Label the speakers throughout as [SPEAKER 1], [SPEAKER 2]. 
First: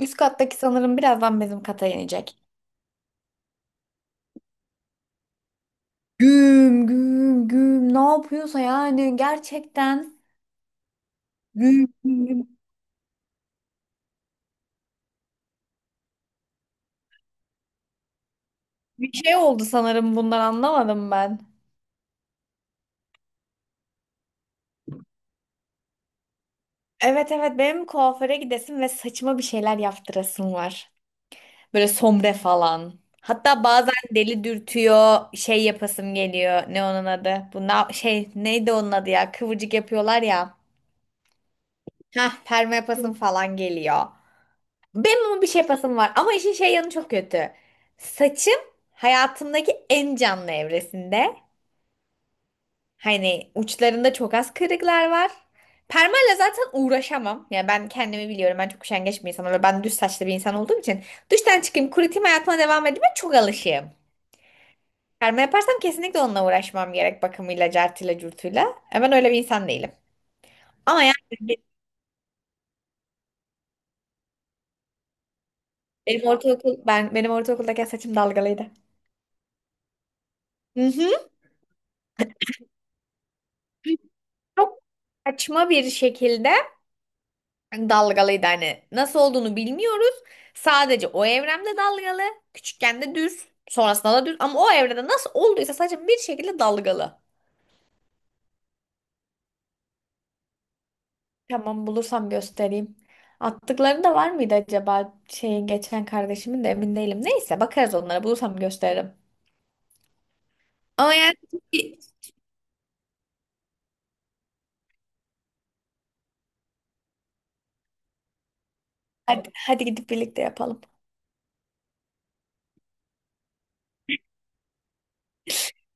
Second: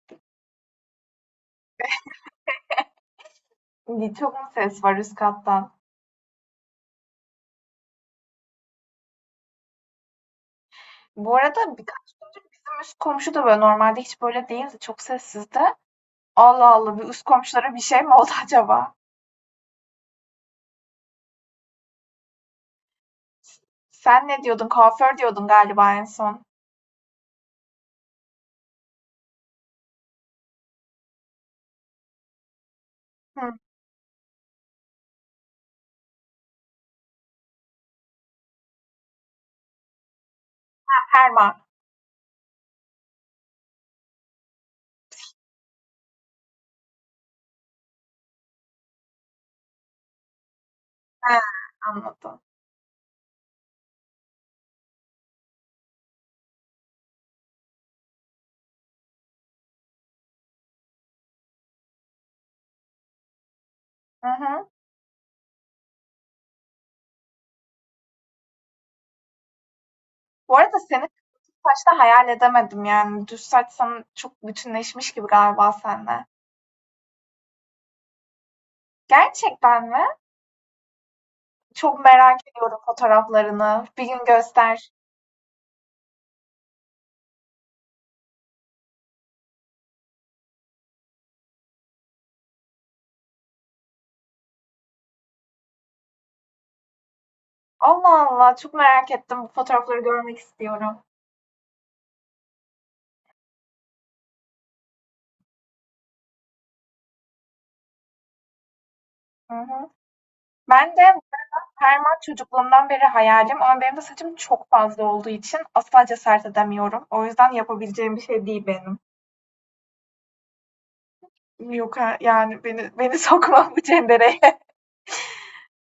[SPEAKER 1] Üst kattaki sanırım birazdan bizim kata inecek.
[SPEAKER 2] Çok mu ses var üst kattan?
[SPEAKER 1] Güm güm güm ne yapıyorsa yani gerçekten
[SPEAKER 2] Bu arada
[SPEAKER 1] güm
[SPEAKER 2] birkaç
[SPEAKER 1] güm
[SPEAKER 2] gündür
[SPEAKER 1] güm.
[SPEAKER 2] bizim üst komşu da böyle normalde hiç böyle değildi. Çok sessizdi. Allah Allah bir üst komşulara bir şey mi oldu acaba?
[SPEAKER 1] Bir şey oldu sanırım bundan anlamadım ben.
[SPEAKER 2] Sen ne diyordun? Kuaför diyordun galiba en son.
[SPEAKER 1] Evet evet, benim kuaföre gidesim ve saçıma bir şeyler yaptırasım var. Böyle sombre falan.
[SPEAKER 2] Hı,
[SPEAKER 1] Hatta bazen deli dürtüyor şey yapasım geliyor. Ne onun adı? Bu şey neydi onun adı ya? Kıvırcık yapıyorlar ya.
[SPEAKER 2] Herman.
[SPEAKER 1] Hah, perma yapasım falan geliyor. Benim ama bir şey yapasım var. Ama işin şey yanı çok kötü. Saçım hayatımdaki en canlı evresinde.
[SPEAKER 2] He, anladım.
[SPEAKER 1] Hani uçlarında çok az kırıklar var. Permayla zaten uğraşamam. Yani ben kendimi biliyorum. Ben çok üşengeç bir insanım ben düz saçlı bir insan olduğum için. Duştan çıkayım, kurutayım, hayatıma devam edeyim. Ben çok alışığım.
[SPEAKER 2] Hı hı.
[SPEAKER 1] Perma yaparsam kesinlikle onunla uğraşmam gerek. Bakımıyla, cartıyla, curtuyla. Ben öyle bir insan değilim.
[SPEAKER 2] Bu arada
[SPEAKER 1] Ama
[SPEAKER 2] seni kısa
[SPEAKER 1] yani
[SPEAKER 2] saçta hayal edemedim yani. Düz saç sana çok bütünleşmiş gibi galiba seninle.
[SPEAKER 1] benim ortaokuldaki saçım dalgalıydı.
[SPEAKER 2] Gerçekten mi?
[SPEAKER 1] Hı hı.
[SPEAKER 2] Çok merak ediyorum fotoğraflarını. Bir gün
[SPEAKER 1] Çok
[SPEAKER 2] göster.
[SPEAKER 1] saçma bir şekilde dalgalıydı, hani nasıl olduğunu bilmiyoruz. Sadece o evrende dalgalı, küçükken de düz, sonrasında da düz, ama o evrede nasıl olduysa sadece bir şekilde dalgalı.
[SPEAKER 2] Allah Allah çok merak ettim. Bu fotoğrafları görmek istiyorum.
[SPEAKER 1] Tamam, bulursam göstereyim. Attıkları da var mıydı acaba şeyin, geçen kardeşimin de emin değilim. Neyse bakarız onlara, bulursam gösteririm.
[SPEAKER 2] Hı hı. Ben de
[SPEAKER 1] Ama yani
[SPEAKER 2] permak çocukluğumdan beri hayalim, ama benim de saçım çok fazla olduğu için asla cesaret edemiyorum. O yüzden yapabileceğim bir şey değil benim.
[SPEAKER 1] hadi gidip birlikte yapalım.
[SPEAKER 2] Yok yani beni sokma bu cendereye.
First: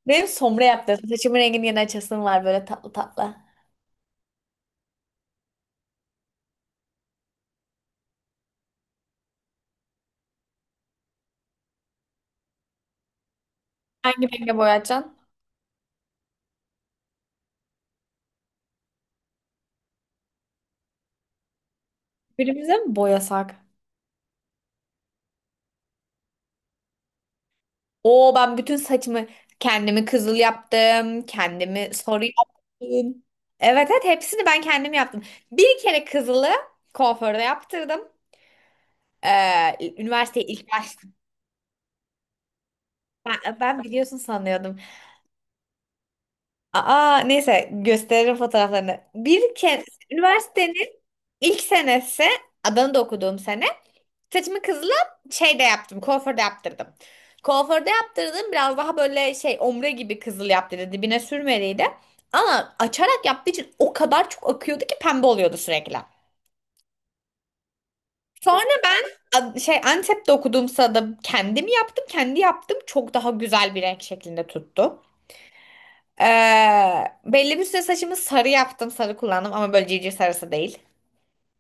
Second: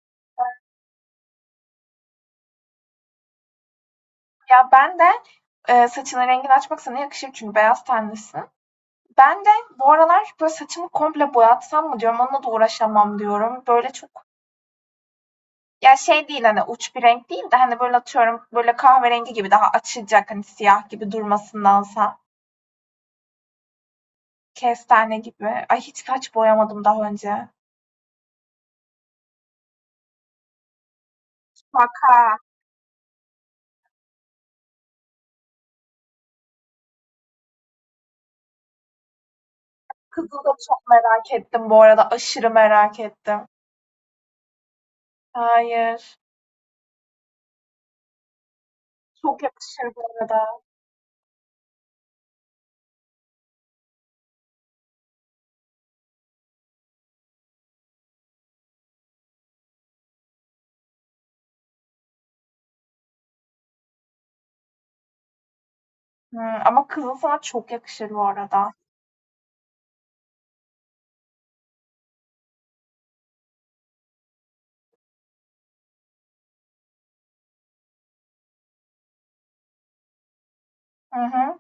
[SPEAKER 1] Benim sombre yaptım. Saçımın rengini yeni açasım var böyle tatlı tatlı.
[SPEAKER 2] Ya ben de saçının rengini açmak sana yakışır çünkü beyaz tenlisin. Ben de bu aralar böyle saçımı komple boyatsam mı diyorum, onunla da uğraşamam diyorum. Böyle çok
[SPEAKER 1] Hangi renge boyayacaksın?
[SPEAKER 2] ya şey değil, hani uç bir renk değil de hani böyle atıyorum böyle kahverengi gibi, daha açılacak hani siyah gibi durmasındansa.
[SPEAKER 1] Birimize mi boyasak?
[SPEAKER 2] Kestane gibi. Ay, hiç saç boyamadım daha önce.
[SPEAKER 1] Oo, ben bütün saçımı, kendimi kızıl yaptım. Kendimi
[SPEAKER 2] Bak
[SPEAKER 1] sarı
[SPEAKER 2] ha.
[SPEAKER 1] yaptım. Evet evet, hepsini ben kendim yaptım. Bir kere kızılı kuaförde yaptırdım.
[SPEAKER 2] Kızıl
[SPEAKER 1] Üniversiteye
[SPEAKER 2] da
[SPEAKER 1] ilk
[SPEAKER 2] çok
[SPEAKER 1] başladım.
[SPEAKER 2] merak ettim bu arada. Aşırı merak ettim.
[SPEAKER 1] Ben biliyorsun sanıyordum.
[SPEAKER 2] Hayır.
[SPEAKER 1] Aa, neyse gösteririm fotoğraflarını.
[SPEAKER 2] Çok
[SPEAKER 1] Bir kere
[SPEAKER 2] yakışır bu arada.
[SPEAKER 1] üniversitenin ilk senesi, Adana'da okuduğum sene. Saçımı kızla şey de yaptım. Kuaförde yaptırdım. Kuaförde yaptırdım. Biraz daha böyle şey ombre gibi kızıl yaptırdı. Dibine sürmeliydi. Ama açarak yaptığı için o kadar çok akıyordu ki pembe oluyordu sürekli.
[SPEAKER 2] Hı, ama kızıl sana çok yakışır bu
[SPEAKER 1] Sonra
[SPEAKER 2] arada.
[SPEAKER 1] ben şey Antep'te okuduğumsa da kendim yaptım. Kendi yaptım. Çok daha güzel bir renk şeklinde tuttu. Ee, Belli bir süre saçımı sarı yaptım. Sarı kullandım ama böyle civciv sarısı değil.
[SPEAKER 2] Hı hı.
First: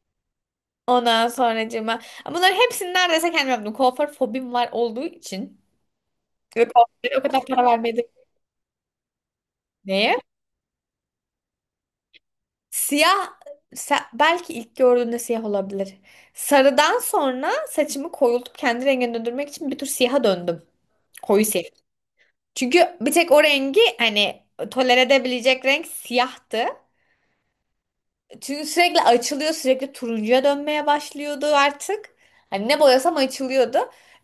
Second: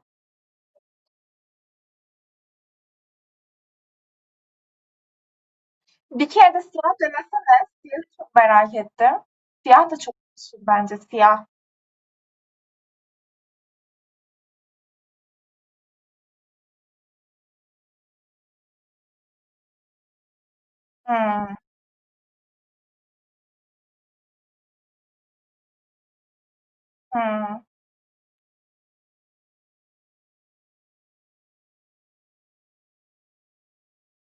[SPEAKER 1] Ondan sonracığıma bunların hepsini neredeyse kendim yaptım. Kuaför fobim var olduğu için.
[SPEAKER 2] Bir kere de
[SPEAKER 1] Ve
[SPEAKER 2] siyah
[SPEAKER 1] pahalıya o kadar para
[SPEAKER 2] denesene. Siyah
[SPEAKER 1] vermedim.
[SPEAKER 2] çok merak ettim. Siyah da çok
[SPEAKER 1] Neye?
[SPEAKER 2] yakışır bence. Siyah.
[SPEAKER 1] Siyah belki ilk gördüğünde siyah olabilir. Sarıdan sonra saçımı koyultup kendi rengine döndürmek için bir tür siyaha döndüm. Koyu
[SPEAKER 2] Hı,
[SPEAKER 1] siyah. Çünkü bir tek o rengi hani tolere edebilecek renk siyahtı.
[SPEAKER 2] hı.
[SPEAKER 1] Çünkü sürekli açılıyor, sürekli turuncuya dönmeye başlıyordu artık. Hani ne boyasam açılıyordu.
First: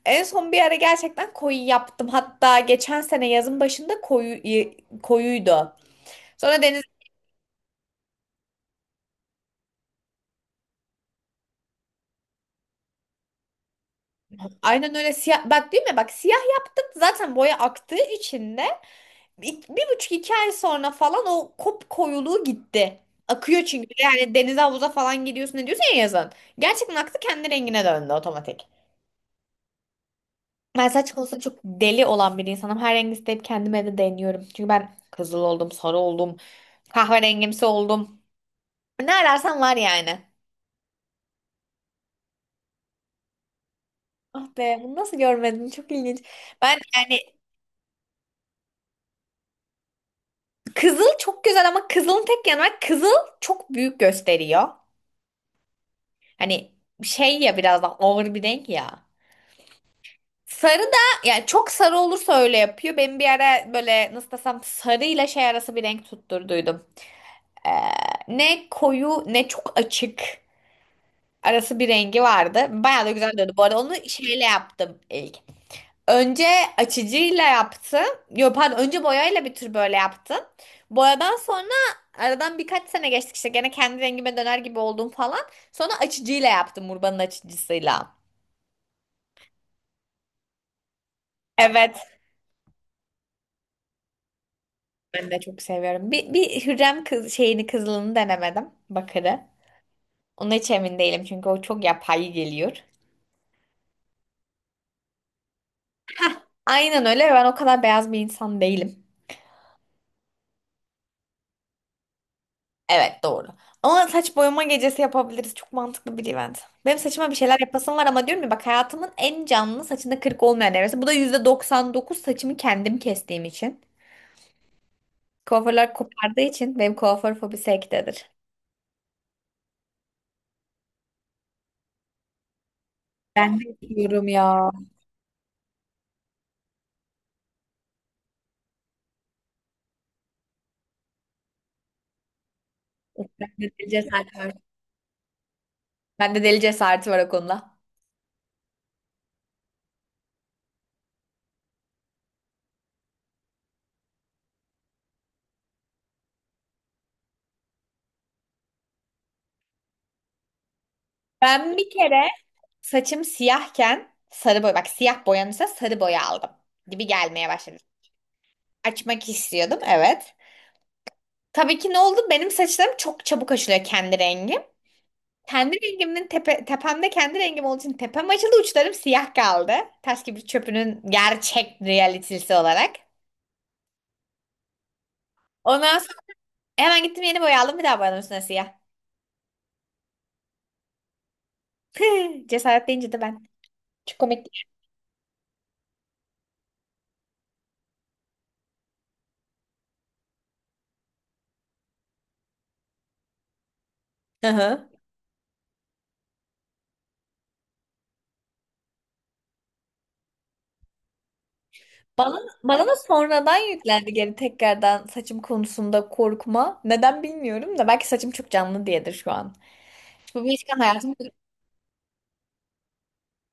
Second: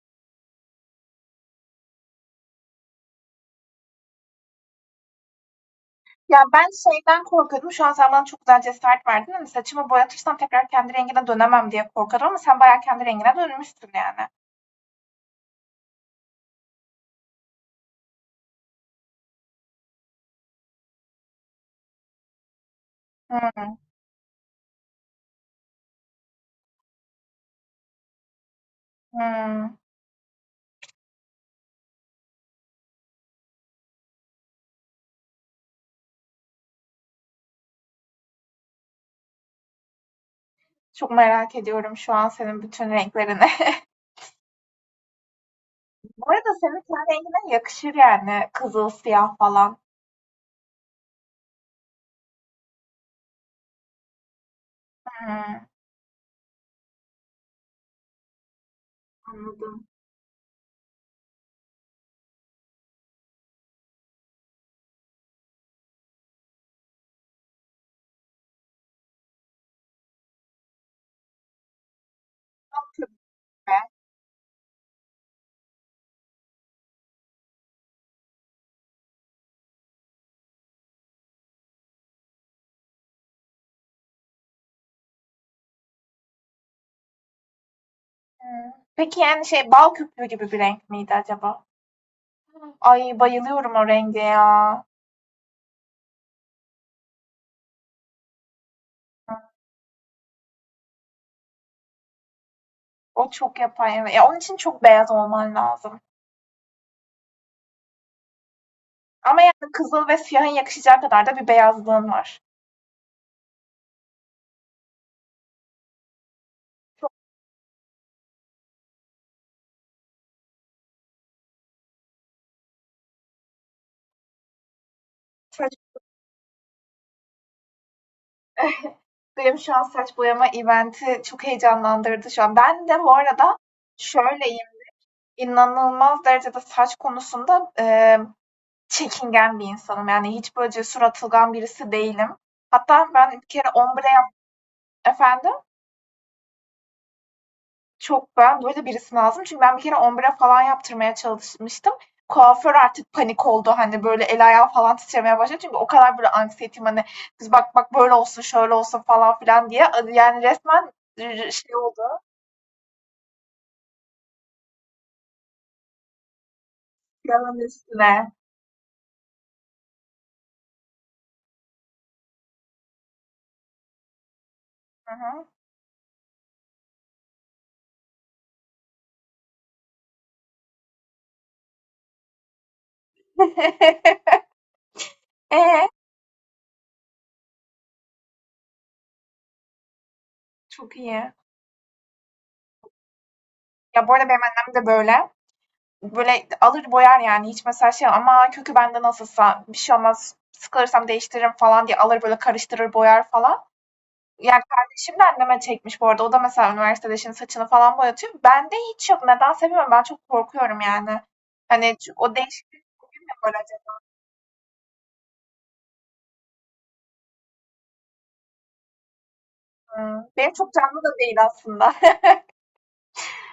[SPEAKER 1] En son bir ara gerçekten koyu yaptım. Hatta geçen sene yazın başında koyu koyuydu.
[SPEAKER 2] Ya
[SPEAKER 1] Sonra
[SPEAKER 2] ben
[SPEAKER 1] denize.
[SPEAKER 2] şeyden korkuyordum. Şu an sen bana çok güzel cesaret verdin. Hani saçımı boyatırsam tekrar kendi rengine dönemem diye korkuyordum ama sen bayağı kendi rengine dönmüşsün yani.
[SPEAKER 1] Aynen öyle siyah bak, değil mi? Bak, siyah yaptık, zaten boya aktığı için de bir, bir buçuk iki ay sonra falan o kop koyuluğu gitti. Akıyor
[SPEAKER 2] Hı.
[SPEAKER 1] çünkü, yani denize havuza falan gidiyorsun ne diyorsun ya yazın. Gerçekten aktı, kendi rengine döndü otomatik.
[SPEAKER 2] Hımm.
[SPEAKER 1] Ben saç konusunda çok deli olan bir insanım. Her rengi isteyip kendime de deniyorum. Çünkü ben kızıl oldum, sarı oldum, kahverengimsi oldum. Ne ararsan var yani.
[SPEAKER 2] Çok merak ediyorum şu an senin bütün renklerini.
[SPEAKER 1] Ah be, bunu nasıl görmedim, çok ilginç.
[SPEAKER 2] Bu arada
[SPEAKER 1] Ben
[SPEAKER 2] senin ten
[SPEAKER 1] yani,
[SPEAKER 2] rengine yakışır yani kızıl, siyah falan.
[SPEAKER 1] kızıl çok güzel ama kızılın tek yanı var. Kızıl çok büyük gösteriyor.
[SPEAKER 2] Hımm,
[SPEAKER 1] Hani şey ya, biraz daha ağır bir renk ya.
[SPEAKER 2] anladım.
[SPEAKER 1] Sarı da yani çok sarı olursa öyle yapıyor. Ben bir ara böyle nasıl desem sarıyla şey arası bir renk tutturduydum. Ee, Ne koyu ne çok açık arası bir rengi vardı. Bayağı da güzel döndü. Bu arada onu şeyle yaptım ilk. Önce açıcıyla yaptım. Yok pardon, önce boyayla bir tür böyle yaptım. Boyadan sonra aradan birkaç sene geçtik, işte gene kendi rengime döner gibi oldum falan. Sonra açıcıyla yaptım, Urban'ın açıcısıyla.
[SPEAKER 2] Hımm. Peki, yani, şey, bal köpüğü gibi bir renk miydi acaba?
[SPEAKER 1] Evet.
[SPEAKER 2] Hmm. Ay, bayılıyorum o renge ya.
[SPEAKER 1] Ben de çok seviyorum. Bir Hürrem kız, şeyini, kızılını denemedim. Bakırı. Ona hiç emin değilim çünkü o çok yapay geliyor.
[SPEAKER 2] O çok yapar, evet. Ya, onun için çok beyaz olman lazım.
[SPEAKER 1] Aynen öyle, ve ben o kadar beyaz bir insan değilim.
[SPEAKER 2] Ama yani kızıl ve siyahın yakışacağı kadar da bir beyazlığın var.
[SPEAKER 1] Evet doğru. Ama saç boyama gecesi yapabiliriz. Çok mantıklı bir event. Benim saçıma bir şeyler yapasım var ama diyorum ya, bak hayatımın en canlı saçında kırık olmayan evresi. Bu da %99 saçımı kendim kestiğim için.
[SPEAKER 2] Saç,
[SPEAKER 1] Kuaförler kopardığı için benim kuaför fobisi ektedir.
[SPEAKER 2] benim şu an saç boyama event'i çok heyecanlandırdı şu an. Ben de bu arada
[SPEAKER 1] Diyorum
[SPEAKER 2] şöyle
[SPEAKER 1] ya.
[SPEAKER 2] İnanılmaz derecede saç konusunda, çekingen bir insanım. Yani hiç böyle cesur, atılgan birisi değilim. Hatta
[SPEAKER 1] Of,
[SPEAKER 2] ben bir kere
[SPEAKER 1] bende deli
[SPEAKER 2] ombre yap—
[SPEAKER 1] cesareti var.
[SPEAKER 2] Efendim?
[SPEAKER 1] Bende deli cesareti var o konuda.
[SPEAKER 2] Çok ben böyle birisi lazım. Çünkü ben bir kere ombre falan yaptırmaya çalışmıştım. Kuaför artık panik oldu. Hani, böyle el ayağı falan titremeye başladı. Çünkü o kadar böyle anksiyetim hani, "Kız bak bak böyle olsun, şöyle olsun." falan filan diye. Yani resmen şey
[SPEAKER 1] Ben bir
[SPEAKER 2] oldu,
[SPEAKER 1] kere saçım siyahken sarı boya. Bak, siyah boyanırsa sarı boya aldım. Dibi gelmeye
[SPEAKER 2] yağın
[SPEAKER 1] başladı.
[SPEAKER 2] üstüne.
[SPEAKER 1] Açmak istiyordum evet. Tabii ki ne oldu? Benim saçlarım çok çabuk açılıyor kendi rengi.
[SPEAKER 2] Hı hı.
[SPEAKER 1] Kendi rengimin tepemde kendi rengim olduğu için tepem açıldı, uçlarım siyah kaldı. Taş gibi çöpünün gerçek realitesi olarak.
[SPEAKER 2] Eee?
[SPEAKER 1] Ondan sonra hemen gittim, yeni boya aldım, bir daha boyadım üstüne siyah.
[SPEAKER 2] Çok iyi.
[SPEAKER 1] Cesaret deyince de ben.
[SPEAKER 2] Ya, bu
[SPEAKER 1] Çok
[SPEAKER 2] arada benim
[SPEAKER 1] komik.
[SPEAKER 2] annem de böyle. Böyle alır boyar, yani hiç mesela şey, ama kökü bende nasılsa bir şey olmaz, sıkılırsam değiştiririm falan diye alır böyle karıştırır boyar falan.
[SPEAKER 1] Hı
[SPEAKER 2] Yani
[SPEAKER 1] hı.
[SPEAKER 2] kardeşim de anneme çekmiş bu arada. O da mesela üniversitede şimdi saçını falan boyatıyor. Bende hiç yok. Nedense bilmiyorum. Ben çok korkuyorum yani. Hani çünkü o
[SPEAKER 1] Bana,
[SPEAKER 2] değişiklik
[SPEAKER 1] bana da
[SPEAKER 2] bugün mü var
[SPEAKER 1] sonradan
[SPEAKER 2] acaba?
[SPEAKER 1] yüklendi geri, tekrardan saçım konusunda korkma. Neden bilmiyorum da belki saçım çok canlı diyedir şu an.
[SPEAKER 2] Hı.
[SPEAKER 1] Bu bir
[SPEAKER 2] Benim çok
[SPEAKER 1] ilişkin
[SPEAKER 2] canlı
[SPEAKER 1] hayatım.
[SPEAKER 2] da değil aslında.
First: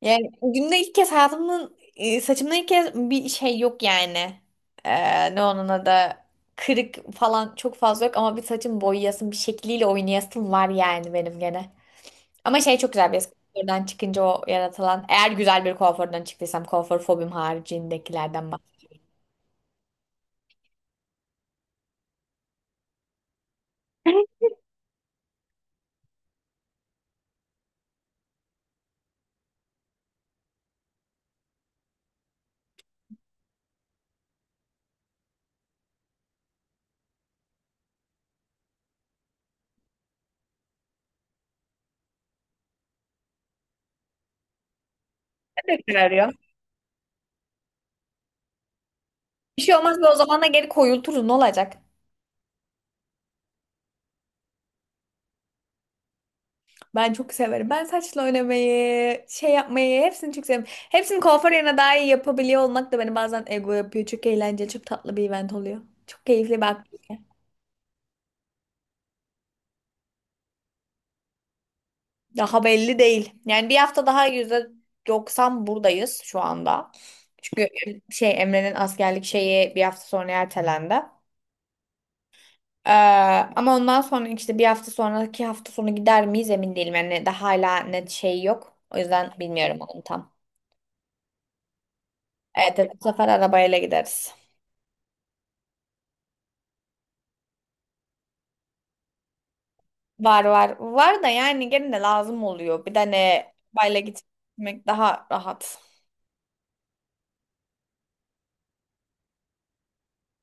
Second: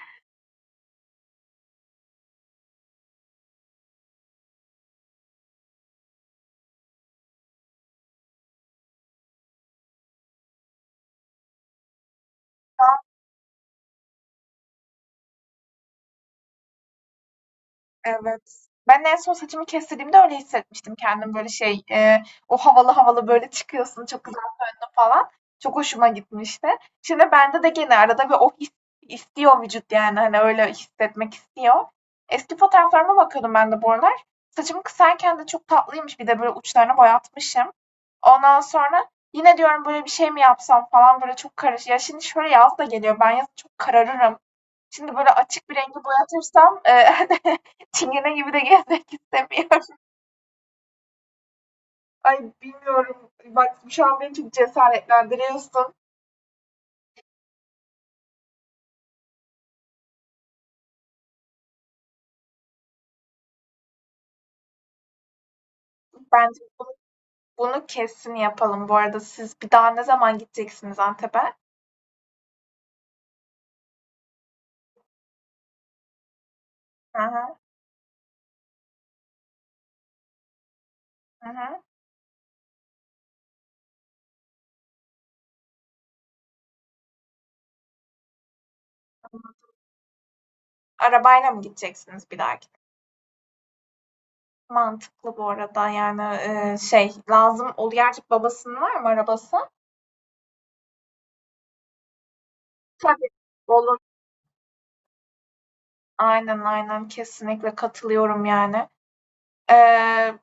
[SPEAKER 1] Yani günde ilk kez hayatımın saçımda ilk kez bir şey yok yani. Ne onun adı, kırık falan çok fazla yok ama bir saçım boyayasım, bir şekliyle oynayasım var yani benim gene. Ama şey çok güzel bir kuaförden çıkınca o yaratılan, eğer güzel bir kuaförden çıktıysam, kuaför fobim haricindekilerden
[SPEAKER 2] Evet. Ben
[SPEAKER 1] bahsediyorum.
[SPEAKER 2] en son saçımı kestirdiğimde öyle hissetmiştim kendim, böyle şey o havalı havalı böyle çıkıyorsun çok falan. Çok hoşuma gitmişti. Şimdi bende de gene arada bir o his istiyor vücut, yani hani öyle hissetmek istiyor. Eski fotoğraflarıma bakıyordum ben de bu aralar. Saçımı kısarken de çok tatlıymış, bir de böyle uçlarını boyatmışım. Ondan sonra yine diyorum böyle bir şey mi yapsam falan, böyle çok karış. Ya şimdi şöyle yaz da geliyor, ben yazın çok kararırım. Şimdi böyle açık bir rengi
[SPEAKER 1] Ne arıyor?
[SPEAKER 2] boyatırsam çingene gibi de gezmek
[SPEAKER 1] Bir şey
[SPEAKER 2] istemiyorum.
[SPEAKER 1] olmaz, ve o zaman da geri koyulturuz ne olacak?
[SPEAKER 2] Ay bilmiyorum. Bak şu an beni çok cesaretlendiriyorsun.
[SPEAKER 1] Ben çok severim. Ben saçla oynamayı, şey yapmayı hepsini çok severim. Hepsini kuaför yerine daha iyi yapabiliyor olmak da beni bazen ego yapıyor. Çok eğlenceli, çok tatlı bir event oluyor. Çok
[SPEAKER 2] Bence
[SPEAKER 1] keyifli bak.
[SPEAKER 2] bunu kesin yapalım bu arada. Siz bir daha ne zaman gideceksiniz Antep'e?
[SPEAKER 1] Daha belli değil. Yani bir hafta daha %90 buradayız şu anda.
[SPEAKER 2] Hı hı,
[SPEAKER 1] Çünkü şey, Emre'nin askerlik şeyi bir hafta sonra ertelendi.
[SPEAKER 2] hı hı.
[SPEAKER 1] Ee, Ama ondan sonra işte bir hafta sonraki hafta sonu gider miyiz emin değilim. Yani daha hala net şey yok. O yüzden bilmiyorum onu tam.
[SPEAKER 2] Arabayla mı gideceksiniz bir dahaki?
[SPEAKER 1] Evet, evet, bu sefer arabayla gideriz.
[SPEAKER 2] Mantıklı bu arada yani, şey lazım ol, gerçek babasının var mı arabası?
[SPEAKER 1] Var var. Var da yani gene de lazım oluyor. Bir de
[SPEAKER 2] Tabii.
[SPEAKER 1] ne,
[SPEAKER 2] Olur.
[SPEAKER 1] arabayla gitmek daha rahat.
[SPEAKER 2] Aynen aynen, kesinlikle katılıyorum yani. Ee,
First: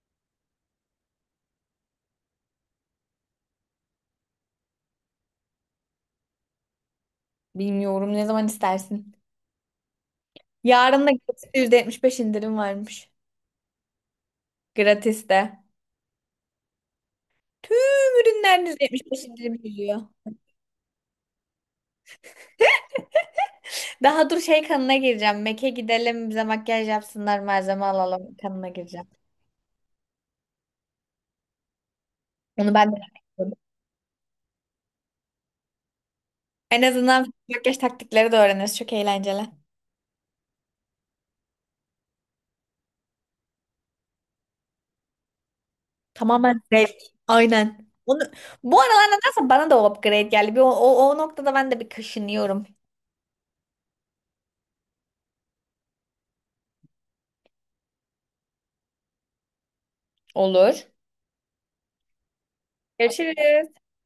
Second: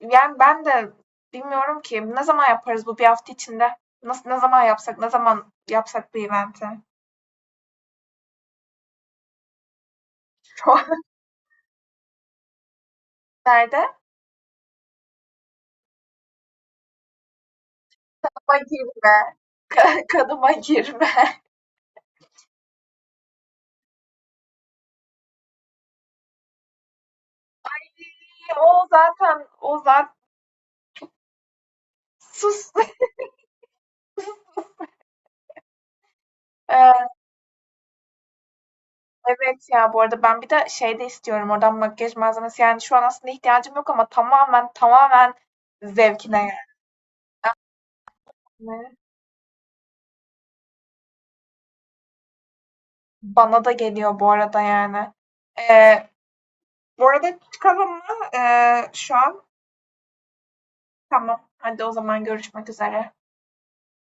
[SPEAKER 2] yani ben de bilmiyorum ki ne zaman yaparız bu bir hafta içinde? Nasıl, ne zaman yapsak, ne zaman yapsak bu eventi?
[SPEAKER 1] Bilmiyorum, ne zaman istersin. Yarın da gratis %75 indirim varmış.
[SPEAKER 2] Nerede?
[SPEAKER 1] Gratis de. Tüm
[SPEAKER 2] Kadıma
[SPEAKER 1] ürünler %75
[SPEAKER 2] girme.
[SPEAKER 1] indirim geliyor.
[SPEAKER 2] Kadıma girme.
[SPEAKER 1] Daha dur şey, kanına gireceğim. Mac'e gidelim, bize makyaj yapsınlar, malzeme alalım, kanına
[SPEAKER 2] O
[SPEAKER 1] gireceğim.
[SPEAKER 2] zaten o zaten sus.
[SPEAKER 1] Onu ben de yapıyorum. En
[SPEAKER 2] Eee,
[SPEAKER 1] azından makyaj taktikleri de öğreniriz. Çok eğlenceli.
[SPEAKER 2] evet ya, bu arada ben bir de şey de istiyorum oradan, makyaj malzemesi. Yani şu an aslında ihtiyacım yok ama tamamen zevkine
[SPEAKER 1] Tamamen zevk. Aynen. Onu, bu
[SPEAKER 2] yani.
[SPEAKER 1] aralar nedense bana da o upgrade geldi. Bir, o noktada ben de bir kaşınıyorum.
[SPEAKER 2] Bana da geliyor bu arada yani. Eee bu arada çıkalım mı? Şu an
[SPEAKER 1] Olur.
[SPEAKER 2] tamam. Hadi o zaman görüşmek üzere.
[SPEAKER 1] Görüşürüz.